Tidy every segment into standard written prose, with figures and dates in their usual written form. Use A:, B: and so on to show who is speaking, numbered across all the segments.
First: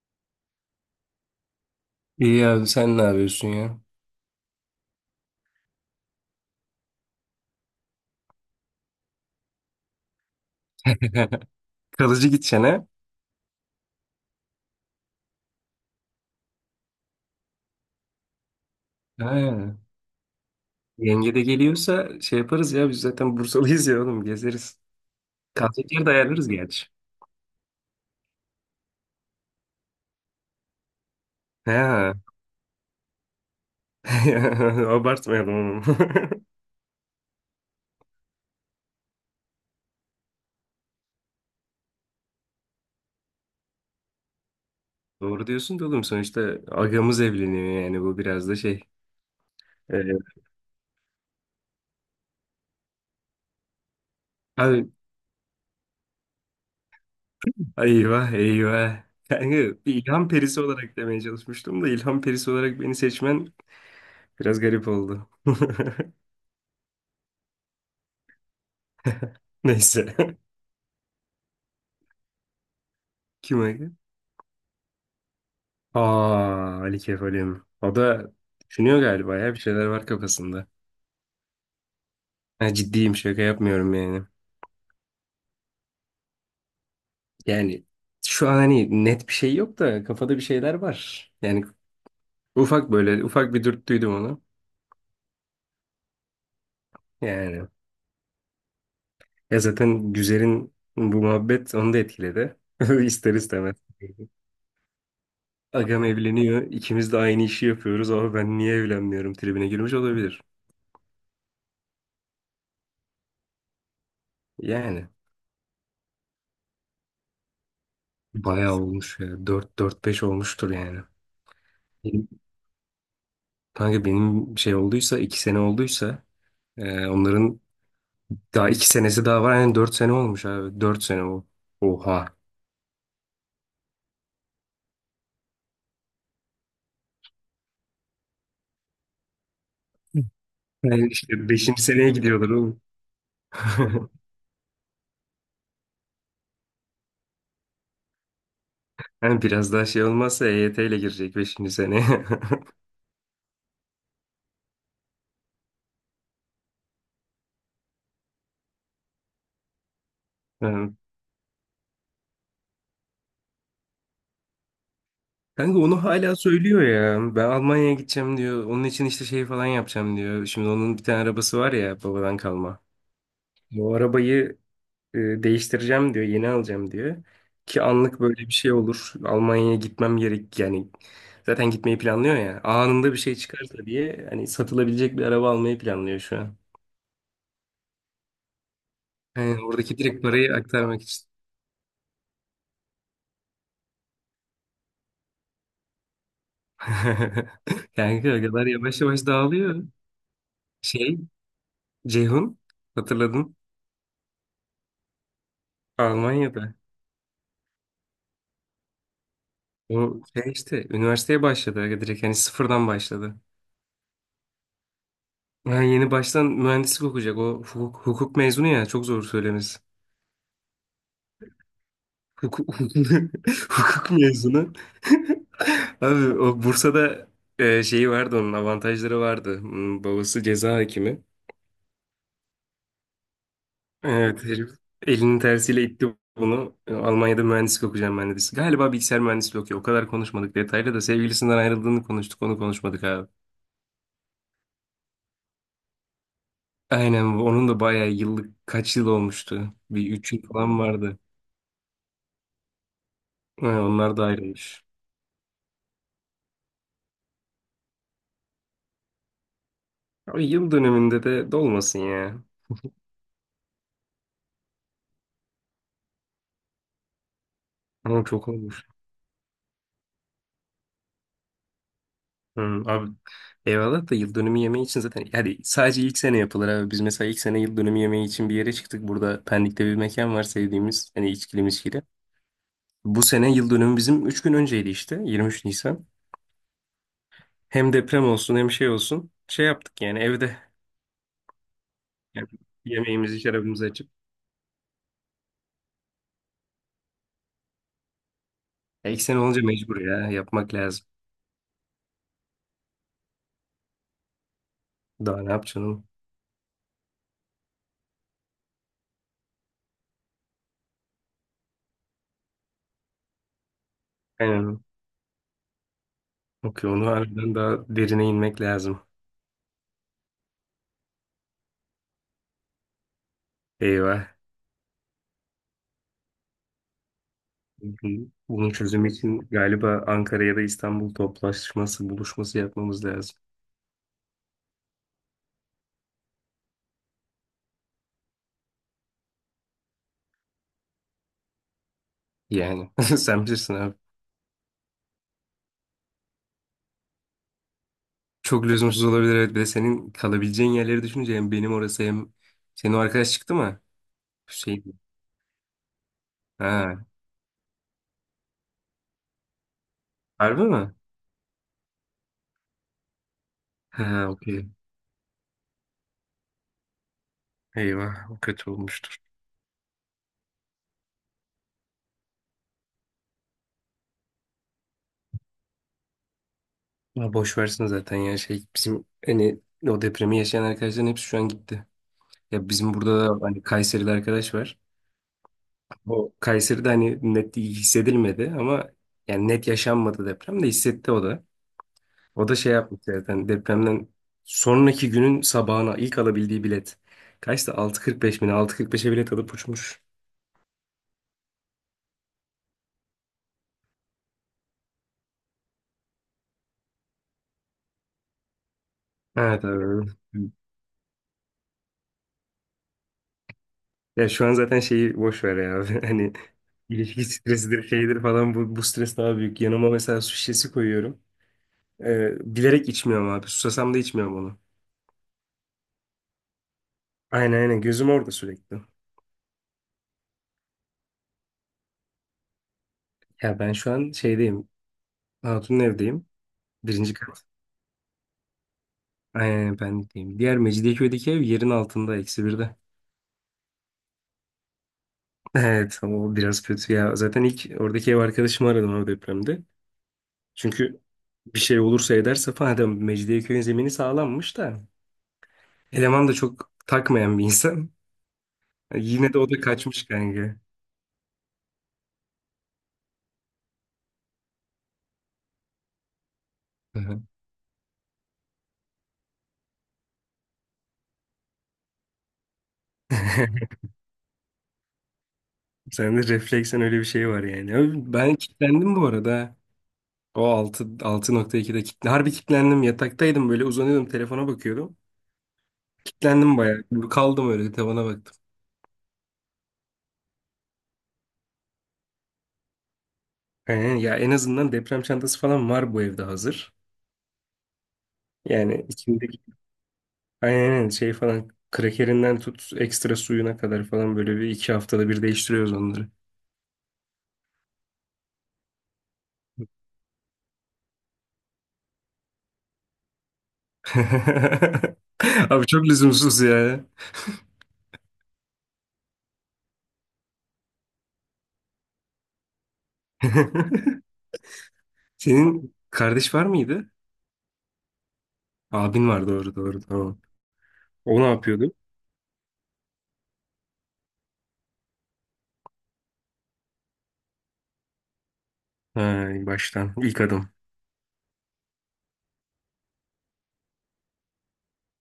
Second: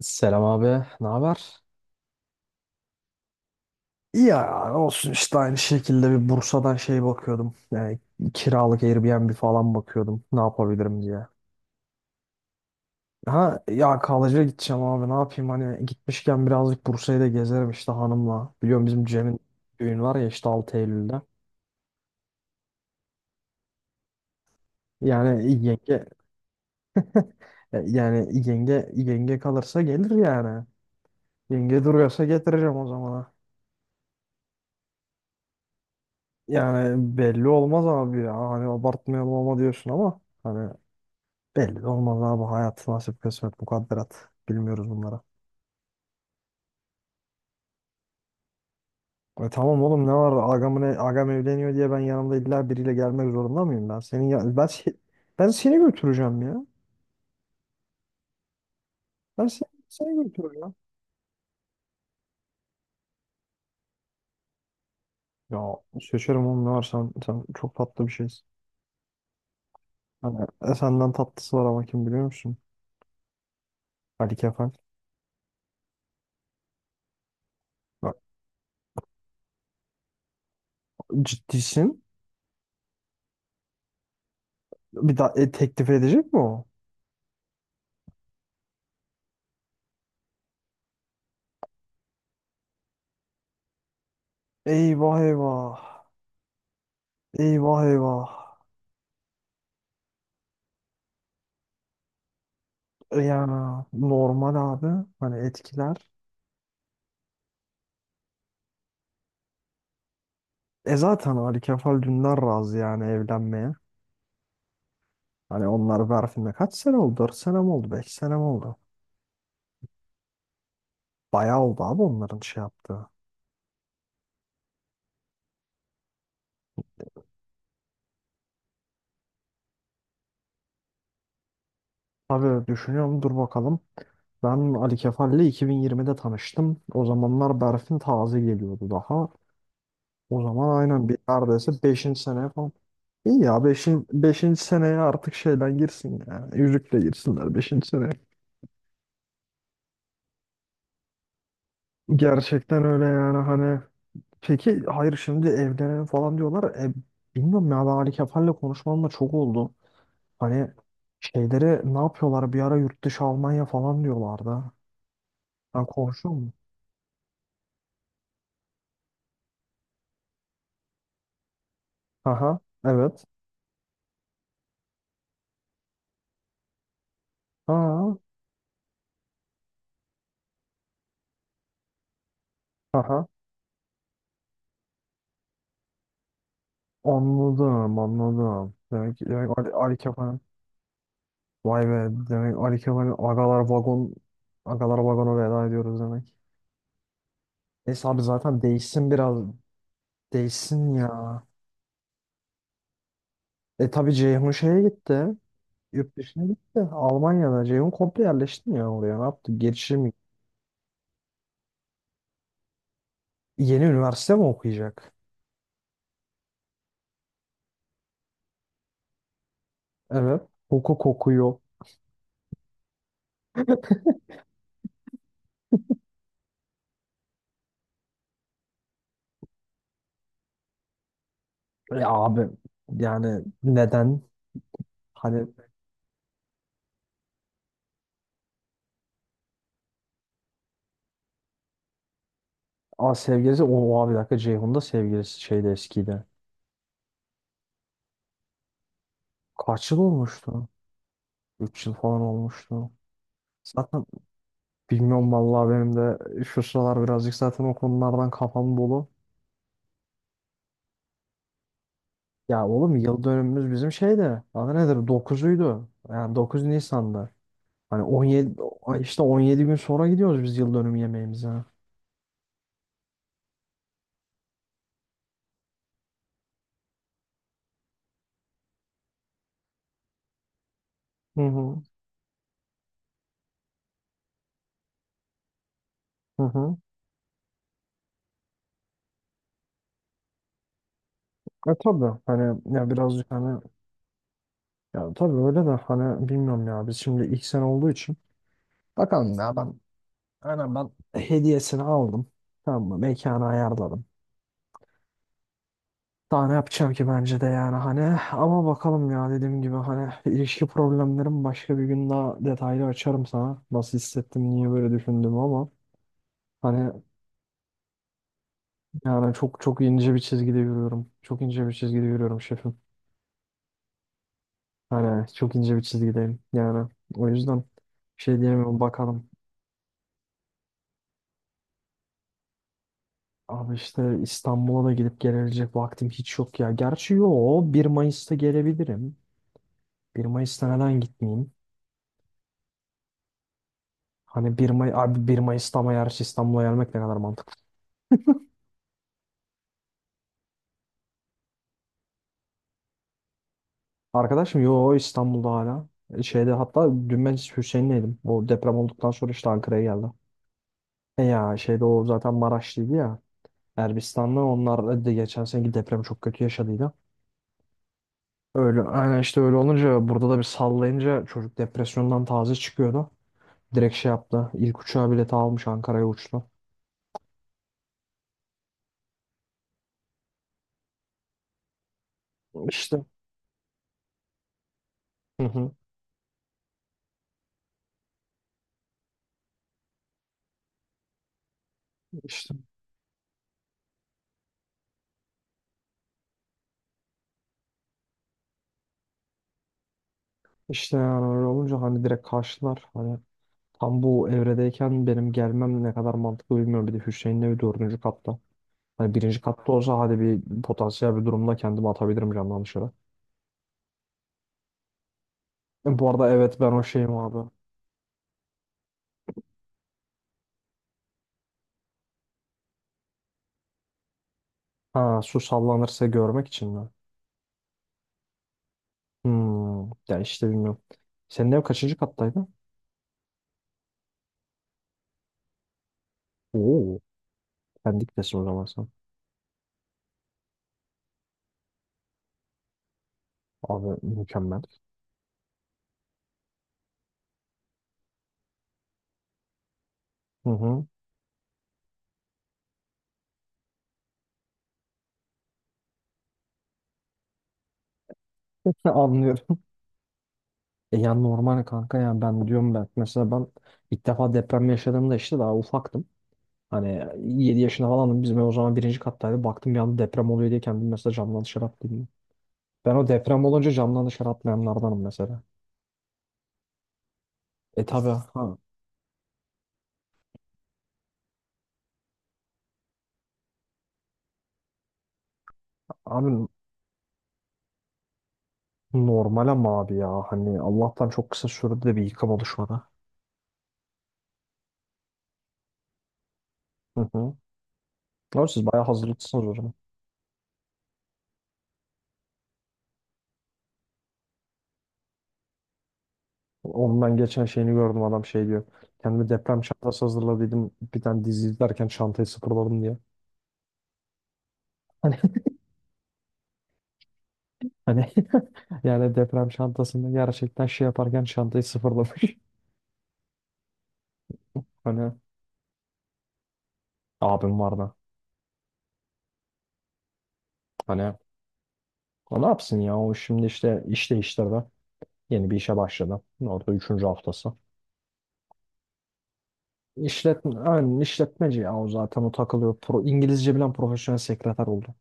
A: Selam abi, ne haber?
B: İyi abi, sen ne yapıyorsun ya?
A: Ya olsun işte aynı şekilde bir Bursa'dan bakıyordum. Yani kiralık Airbnb falan bakıyordum, ne yapabilirim diye.
B: Kalıcı gideceğine.
A: Ha ya kalıcıya gideceğim abi, ne yapayım, hani gitmişken birazcık Bursa'yı da gezerim işte hanımla. Biliyorum bizim
B: Ha.
A: Cem'in
B: Ha.
A: düğün var ya işte 6 Eylül'de.
B: Yenge de geliyorsa şey yaparız ya, biz zaten Bursalıyız ya oğlum, gezeriz.
A: Yani
B: Kalacak yer
A: yenge
B: de ayarlarız gerçi.
A: e, yani yenge kalırsa gelir yani. Yenge
B: Ha.
A: duruyorsa getireceğim o zamana.
B: Abartmayalım onu.
A: Yani belli olmaz abi ya. Hani abartmayalım ama diyorsun ama hani belli de olmaz abi, hayat nasip kısmet mukadderat. Bilmiyoruz bunlara.
B: Doğru diyorsun da oğlum, sonuçta agamız evleniyor yani, bu biraz da şey.
A: E tamam oğlum, ne
B: Ee,
A: var agam, agam evleniyor diye ben yanımda illa biriyle gelmek zorunda mıyım ben? Senin ya, ben,
B: abi
A: se- Ben seni götüreceğim ya.
B: eyvah eyvah.
A: Ben
B: Yani
A: seni,
B: bir
A: seni
B: ilham perisi
A: götüreceğim.
B: olarak demeye çalışmıştım da, ilham perisi olarak beni seçmen biraz garip oldu.
A: Ya seçerim oğlum, ne var, sen çok tatlı bir şeysin.
B: Neyse.
A: Senden tatlısı var ama, kim biliyor musun?
B: Kim? Kime?
A: Ali Kefal.
B: Aa, Ali Kefalim. O
A: Bak,
B: da düşünüyor galiba ya, bir şeyler var kafasında.
A: ciddisin.
B: Ha, ciddiyim, şaka yapmıyorum yani.
A: Bir daha teklif edecek mi o?
B: Yani şu an hani net bir şey yok da, kafada bir şeyler var. Yani ufak, böyle ufak bir dürttüydüm onu.
A: Eyvah eyvah.
B: Yani
A: Eyvah eyvah.
B: ya zaten Güzel'in bu muhabbet onu da etkiledi. İster
A: Ya
B: istemez.
A: normal abi. Hani etkiler.
B: Agam evleniyor, ikimiz de aynı işi yapıyoruz ama ben niye evlenmiyorum tribine girmiş olabilir.
A: E zaten Ali Kefal Dündar razı yani evlenmeye.
B: Yani
A: Hani onlar Berfin'le kaç sene oldu? 4 sene mi oldu, 5 sene mi
B: bayağı
A: oldu?
B: olmuş ya. Dört, dört beş olmuştur yani.
A: Bayağı oldu abi onların şey yaptığı.
B: Kanka benim şey olduysa, iki sene olduysa, onların daha iki senesi daha var. Yani dört sene olmuş abi. Dört sene o. Oha.
A: Abi düşünüyorum, dur bakalım. Ben Ali Kefal'le 2020'de tanıştım. O zamanlar Berfin taze geliyordu daha. O zaman aynen
B: Yani
A: bir
B: işte
A: neredeyse
B: beşinci seneye
A: beşinci seneye
B: gidiyorlar
A: falan.
B: oğlum.
A: İyi ya, beşinci beşinci seneye artık şeyden girsin yani. Yüzükle girsinler beşinci seneye.
B: Yani biraz daha şey olmazsa EYT ile girecek beşinci seneye.
A: Gerçekten öyle yani hani. Peki hayır, şimdi evlenelim falan diyorlar. Bilmiyorum ya, ben Ali Kefal'le konuşmamla çok oldu. Hani
B: Yani
A: şeyleri ne yapıyorlar, bir ara yurt dışı Almanya falan diyorlardı.
B: kanka
A: Ben
B: onu
A: konuşuyor
B: hala
A: muyum?
B: söylüyor ya. Ben Almanya'ya gideceğim diyor. Onun için işte şey falan yapacağım diyor. Şimdi onun bir tane arabası var ya, babadan
A: Aha
B: kalma.
A: evet.
B: Bu arabayı E, değiştireceğim diyor, yeni alacağım diyor. Ki
A: Ha,
B: anlık böyle bir şey olur, Almanya'ya gitmem gerek yani, zaten gitmeyi planlıyor ya. Anında bir
A: aha
B: şey çıkarsa diye hani satılabilecek bir araba almayı planlıyor şu an.
A: Anladım anladım. Demek
B: Yani
A: Ali, Ali
B: oradaki direkt
A: Kefal,
B: parayı aktarmak için.
A: vay be, demek Ali Kefal agalar vagonu, veda ediyoruz demek. Neyse abi,
B: Kanka o
A: zaten
B: kadar yavaş
A: değişsin
B: yavaş
A: biraz
B: dağılıyor.
A: değişsin
B: Şey,
A: ya.
B: Ceyhun, hatırladın,
A: E tabii Ceyhun şeye gitti. Yurt dışına
B: Almanya'da.
A: gitti. Almanya'da. Ceyhun komple yerleşti mi ya oraya? Ne yaptı? Gelişim mi?
B: O şey işte üniversiteye başladı. Aga, direkt hani sıfırdan başladı.
A: Yeni üniversite mi okuyacak?
B: Yani yeni baştan mühendislik okuyacak. O hukuk mezunu ya, çok zor söylemesi.
A: Evet. Hukuk okuyor.
B: Hukuk, hukuk mezunu. Abi, o Bursa'da şeyi vardı, onun avantajları vardı. Babası ceza hakimi.
A: Ya abi, yani neden?
B: Evet, herif elinin
A: Hani
B: tersiyle itti bunu. Almanya'da mühendislik okuyacağım ben dedi. Galiba bilgisayar mühendisliği okuyor. O kadar konuşmadık detaylı da, sevgilisinden ayrıldığını konuştuk, onu konuşmadık
A: a,
B: abi.
A: sevgilisi o, o abi, bir dakika, Ceyhun'da sevgilisi şeyde eskiydi.
B: Aynen bu. Onun da bayağı yıllık, kaç yıl olmuştu.
A: Kaç yıl
B: Bir üç yıl
A: olmuştu?
B: falan vardı.
A: 3 yıl falan olmuştu.
B: Ha,
A: Zaten
B: onlar da ayrılmış.
A: bilmiyorum vallahi, benim de şu sıralar birazcık zaten o konulardan kafam dolu.
B: Abi, yıl döneminde de dolmasın ya.
A: Ya oğlum, yıl dönümümüz bizim şeyde. Adı nedir? Dokuzuydu. Yani 9 Nisan'da. Hani
B: Ama çok
A: 17
B: olmuş.
A: işte 17 gün sonra gidiyoruz biz yıl dönümü yemeğimize. Hı
B: Abi eyvallah da, yıl dönümü yemeği için zaten hadi sadece ilk sene yapılır abi. Biz mesela ilk sene yıl dönümü yemeği için bir yere çıktık. Burada Pendik'te bir mekan var sevdiğimiz, hani içkili
A: hı.
B: miskili. Bu sene yıl dönümü bizim 3 gün önceydi, işte 23 Nisan.
A: Hı hı.
B: Hem deprem olsun hem şey olsun şey yaptık yani evde,
A: E tabii
B: yani
A: hani ya birazcık
B: yemeğimizi
A: hani,
B: şarabımızı açıp.
A: ya tabii öyle de hani bilmiyorum ya, biz şimdi ilk sene olduğu için
B: Ya ilk
A: bakalım
B: sene
A: ya.
B: olunca
A: ben
B: mecbur ya yapmak
A: aynen ben
B: lazım.
A: hediyesini aldım, tamam mı, mekanı ayarladım,
B: Daha ne yapacaksın oğlum?
A: daha ne yapacağım ki, bence de yani hani. Ama bakalım ya, dediğim gibi hani ilişki problemlerim, başka bir gün daha detaylı açarım sana nasıl hissettim, niye
B: Aynen.
A: böyle düşündüm, ama
B: Okey,
A: hani.
B: onu harbiden daha derine inmek lazım.
A: Yani çok ince bir çizgide yürüyorum. Çok ince bir çizgide yürüyorum şefim.
B: Eyvah.
A: Hani çok ince bir çizgideyim. Yani o yüzden
B: Bunun
A: şey
B: bunun
A: diyemiyorum,
B: çözümü
A: bakalım.
B: için galiba Ankara ya da İstanbul toplaşması, buluşması yapmamız lazım.
A: Abi işte İstanbul'a da gidip gelebilecek vaktim hiç yok ya. Gerçi yo, bir Mayıs'ta gelebilirim. Bir Mayıs'ta neden gitmeyeyim?
B: Yani, sen bilirsin abi.
A: Hani bir May abi 1 Mayıs'ta, ama yarış İstanbul'a gelmek ne kadar mantıklı.
B: Çok lüzumsuz olabilir, evet. Bir de senin kalabileceğin yerleri düşününce, hem benim orası hem... Senin o arkadaş çıktı mı?
A: Arkadaşım yo
B: Hüseyin.
A: İstanbul'da hala. Şeyde hatta
B: Ha,
A: dün ben Hüseyin'leydim. O deprem olduktan sonra işte Ankara'ya geldi.
B: harbi mi?
A: E ya şeyde o zaten Maraşlıydı ya.
B: Ha,
A: Erbistan'da,
B: okey.
A: onlar da geçen seneki depremi çok kötü yaşadıydı.
B: Eyvah, o kötü
A: Öyle
B: olmuştur.
A: yani, işte öyle olunca burada da bir sallayınca çocuk depresyondan taze çıkıyordu. Direkt şey yaptı, İlk uçağa bileti almış, Ankara'ya uçtu.
B: Ya boş versin zaten ya, şey bizim hani o depremi yaşayan arkadaşların hepsi şu an gitti. Ya bizim
A: İşte
B: burada da hani Kayserili arkadaş var.
A: hı hı,
B: Bu Kayseri'de hani net hissedilmedi ama, yani net yaşanmadı deprem de, hissetti o da. O
A: işte
B: da şey yapmış zaten, depremden sonraki günün sabahına ilk alabildiği bilet. Kaçtı? 6.45 mi? Ne? 6.45'e bilet alıp uçmuş.
A: işte yani öyle olunca hani direkt karşılar. Hani tam bu evredeyken benim gelmem ne kadar mantıklı bilmiyorum. Bir de Hüseyin'le bir 4. katta. Hani 1.
B: Evet
A: katta olsa
B: abi.
A: hadi, bir potansiyel bir durumda kendimi atabilirim camdan dışarı.
B: Ya şu an zaten şeyi boş ver ya abi.
A: Bu arada
B: Hani
A: evet, ben o şeyim
B: ilişki
A: abi.
B: stresidir şeydir falan, bu stres daha büyük. Yanıma mesela su şişesi koyuyorum. Bilerek içmiyorum abi. Susasam da içmiyorum onu.
A: Ha, su sallanırsa görmek için mi?
B: Aynen, aynen, gözüm orada sürekli.
A: Hmm, ya işte bilmiyorum. Senin ev kaçıncı kattaydı?
B: Ya ben şu an şeydeyim. Hatun'un evdeyim.
A: Oo,
B: Birinci kat.
A: Pendik'tesin o zaman sen.
B: Aynen, ben de diyeyim. Diğer Mecidiyeköy'deki ev yerin altında, eksi birde.
A: Abi mükemmel.
B: Evet, o biraz kötü ya. Zaten ilk oradaki ev arkadaşımı aradım o depremde.
A: Hı hı.
B: Çünkü bir şey olursa ederse falan, adam Mecidiyeköy'ün zemini sağlammış da. Eleman da çok takmayan bir insan. Yine de o da
A: Anlıyorum.
B: kaçmış kanka.
A: E ya normal kanka ya, ben diyorum ben. Mesela ilk defa deprem yaşadığımda işte daha ufaktım.
B: Hı
A: Hani
B: hı.
A: 7 yaşında falandım. Bizim ev o zaman 1. kattaydı. Baktım bir anda deprem oluyor diye, kendimi mesela camdan dışarı attım. Ben o deprem olunca camdan dışarı atlayanlardanım mesela.
B: Sende refleksen öyle bir şey var yani.
A: E tabi
B: Abi, ben
A: ha.
B: kilitlendim bu arada. O 6, 6.2'de kilitlendim. Harbi kilitlendim. Yataktaydım, böyle uzanıyordum, telefona bakıyordum.
A: Abi
B: Kilitlendim bayağı. Kaldım öyle, tavana baktım.
A: normal ama abi ya. Hani Allah'tan çok kısa sürede de bir yıkım oluşmadı.
B: Aynen ya, en azından deprem çantası falan var bu evde hazır.
A: Hı hı. Ama siz bayağı
B: Yani içindeki,
A: hazırlıklısınız o zaman.
B: aynen şey falan, krakerinden tut ekstra suyuna kadar falan, böyle bir iki haftada bir değiştiriyoruz onları.
A: Onun ben geçen şeyini gördüm, adam şey diyor: kendime deprem çantası hazırladıydım, bir tane dizi izlerken çantayı sıfırladım diye. Hani,
B: Abi çok lüzumsuz ya.
A: hani yani deprem çantasında gerçekten şey yaparken çantayı sıfırlamış. Hani
B: Senin kardeş var mıydı?
A: abim var da.
B: Abin var, doğru doğru, tamam.
A: Hani
B: O ne yapıyordu?
A: o ne yapsın ya, o şimdi işte iş değiştirdi. Yeni bir işe başladı. Orada 3. haftası.
B: Ha, baştan ilk adım.
A: İşletme, aynen işletmeci ya, o zaten o takılıyor. İngilizce bilen profesyonel sekreter oldu.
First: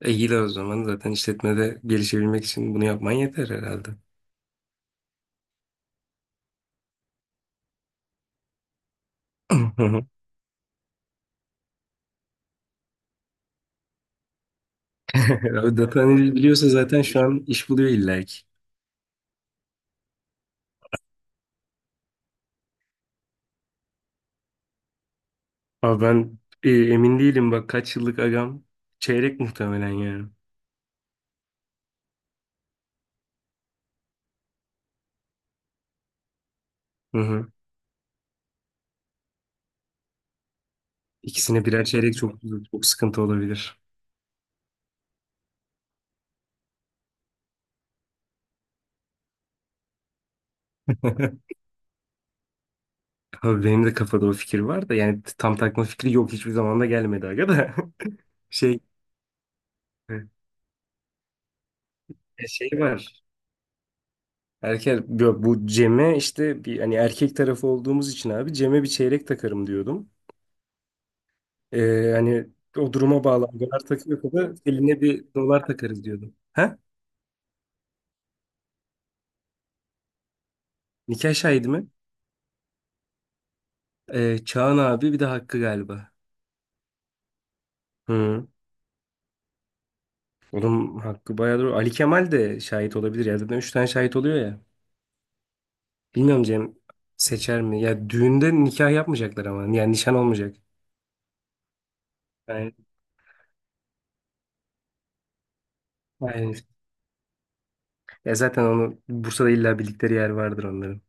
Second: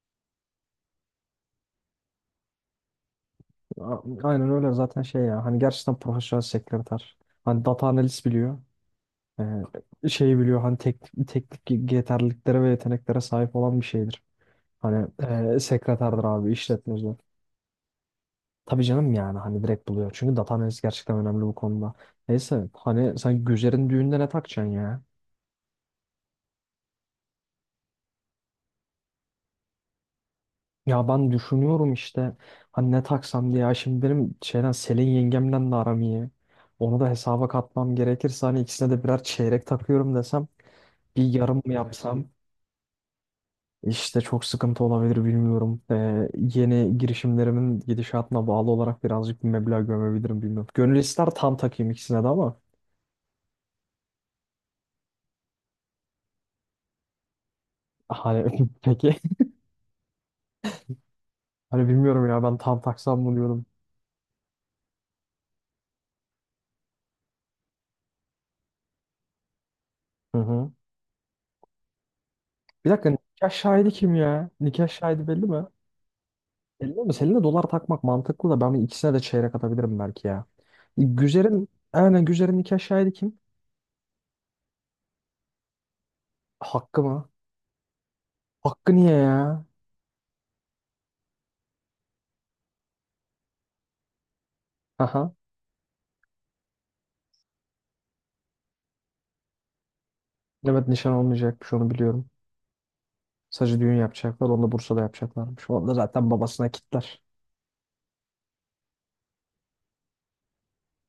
B: E, iyi de o zaman zaten işletmede gelişebilmek için bunu yapman yeter herhalde.
A: A- aynen öyle zaten şey ya, hani gerçekten profesyonel sekreter. Hani data analist biliyor. Şeyi biliyor hani, teknik yeterliliklere ve yeteneklere sahip olan bir şeydir. Hani
B: Abi, data
A: sekreterdir
B: analiz
A: abi,
B: biliyorsa zaten
A: işletmecidir.
B: şu an iş buluyor illa ki.
A: Tabii canım, yani hani direkt buluyor. Çünkü data analist gerçekten önemli bu konuda. Neyse, hani sen Güzer'in düğünde ne takacaksın ya?
B: Abi ben emin değilim, bak kaç yıllık agam, çeyrek muhtemelen yani.
A: Ya ben düşünüyorum işte, hani ne taksam diye. Ya şimdi benim şeyden Selin yengemle de aram iyi. Onu da
B: Hı hı.
A: hesaba katmam gerekirse hani, ikisine de birer çeyrek takıyorum desem, bir yarım mı
B: İkisine
A: Evet.
B: birer çeyrek
A: yapsam
B: çok çok sıkıntı olabilir.
A: işte çok sıkıntı olabilir bilmiyorum. Yeni girişimlerimin gidişatına bağlı olarak birazcık bir meblağ gömebilirim bilmiyorum. Gönül ister tam takayım ikisine de ama
B: Abi benim de kafada o fikir var da yani tam takma fikri yok, hiçbir zaman da gelmedi aga da.
A: hani.
B: Şey
A: Peki hani bilmiyorum ya,
B: e,
A: ben
B: şey
A: tam taksam
B: var.
A: mı diyorum.
B: Erkek bu Cem'e, işte bir, hani erkek tarafı olduğumuz için abi, Cem'e bir çeyrek takarım diyordum.
A: Hı hı.
B: Hani
A: Bir
B: o
A: dakika,
B: duruma bağlı,
A: nikah
B: agalar
A: şahidi kim
B: takıyorsa
A: ya?
B: da
A: Nikah
B: eline bir
A: şahidi belli mi?
B: dolar takarız diyordum. Ha?
A: Belli mi? Selin'e dolar takmak mantıklı da, ben ikisine de çeyrek atabilirim belki ya.
B: Nikah şahidi mi?
A: Güzer'in nikah şahidi kim?
B: Çağan abi, bir de Hakkı galiba.
A: Hakkı mı?
B: Hı.
A: Hakkı niye ya?
B: Onun hakkı bayağı doğru. Ali Kemal de şahit olabilir ya. Zaten üç tane şahit oluyor ya.
A: Aha.
B: Bilmiyorum, Cem seçer mi? Ya düğünde nikah yapmayacaklar ama. Yani nişan olmayacak.
A: Evet, nişan olmayacakmış, onu biliyorum.
B: Yani,
A: Sadece düğün yapacaklar. Onu da Bursa'da yapacaklarmış. Onu da zaten
B: yani-
A: babasına kitler.
B: Ya zaten onu Bursa'da illa bildikleri yer vardır onların.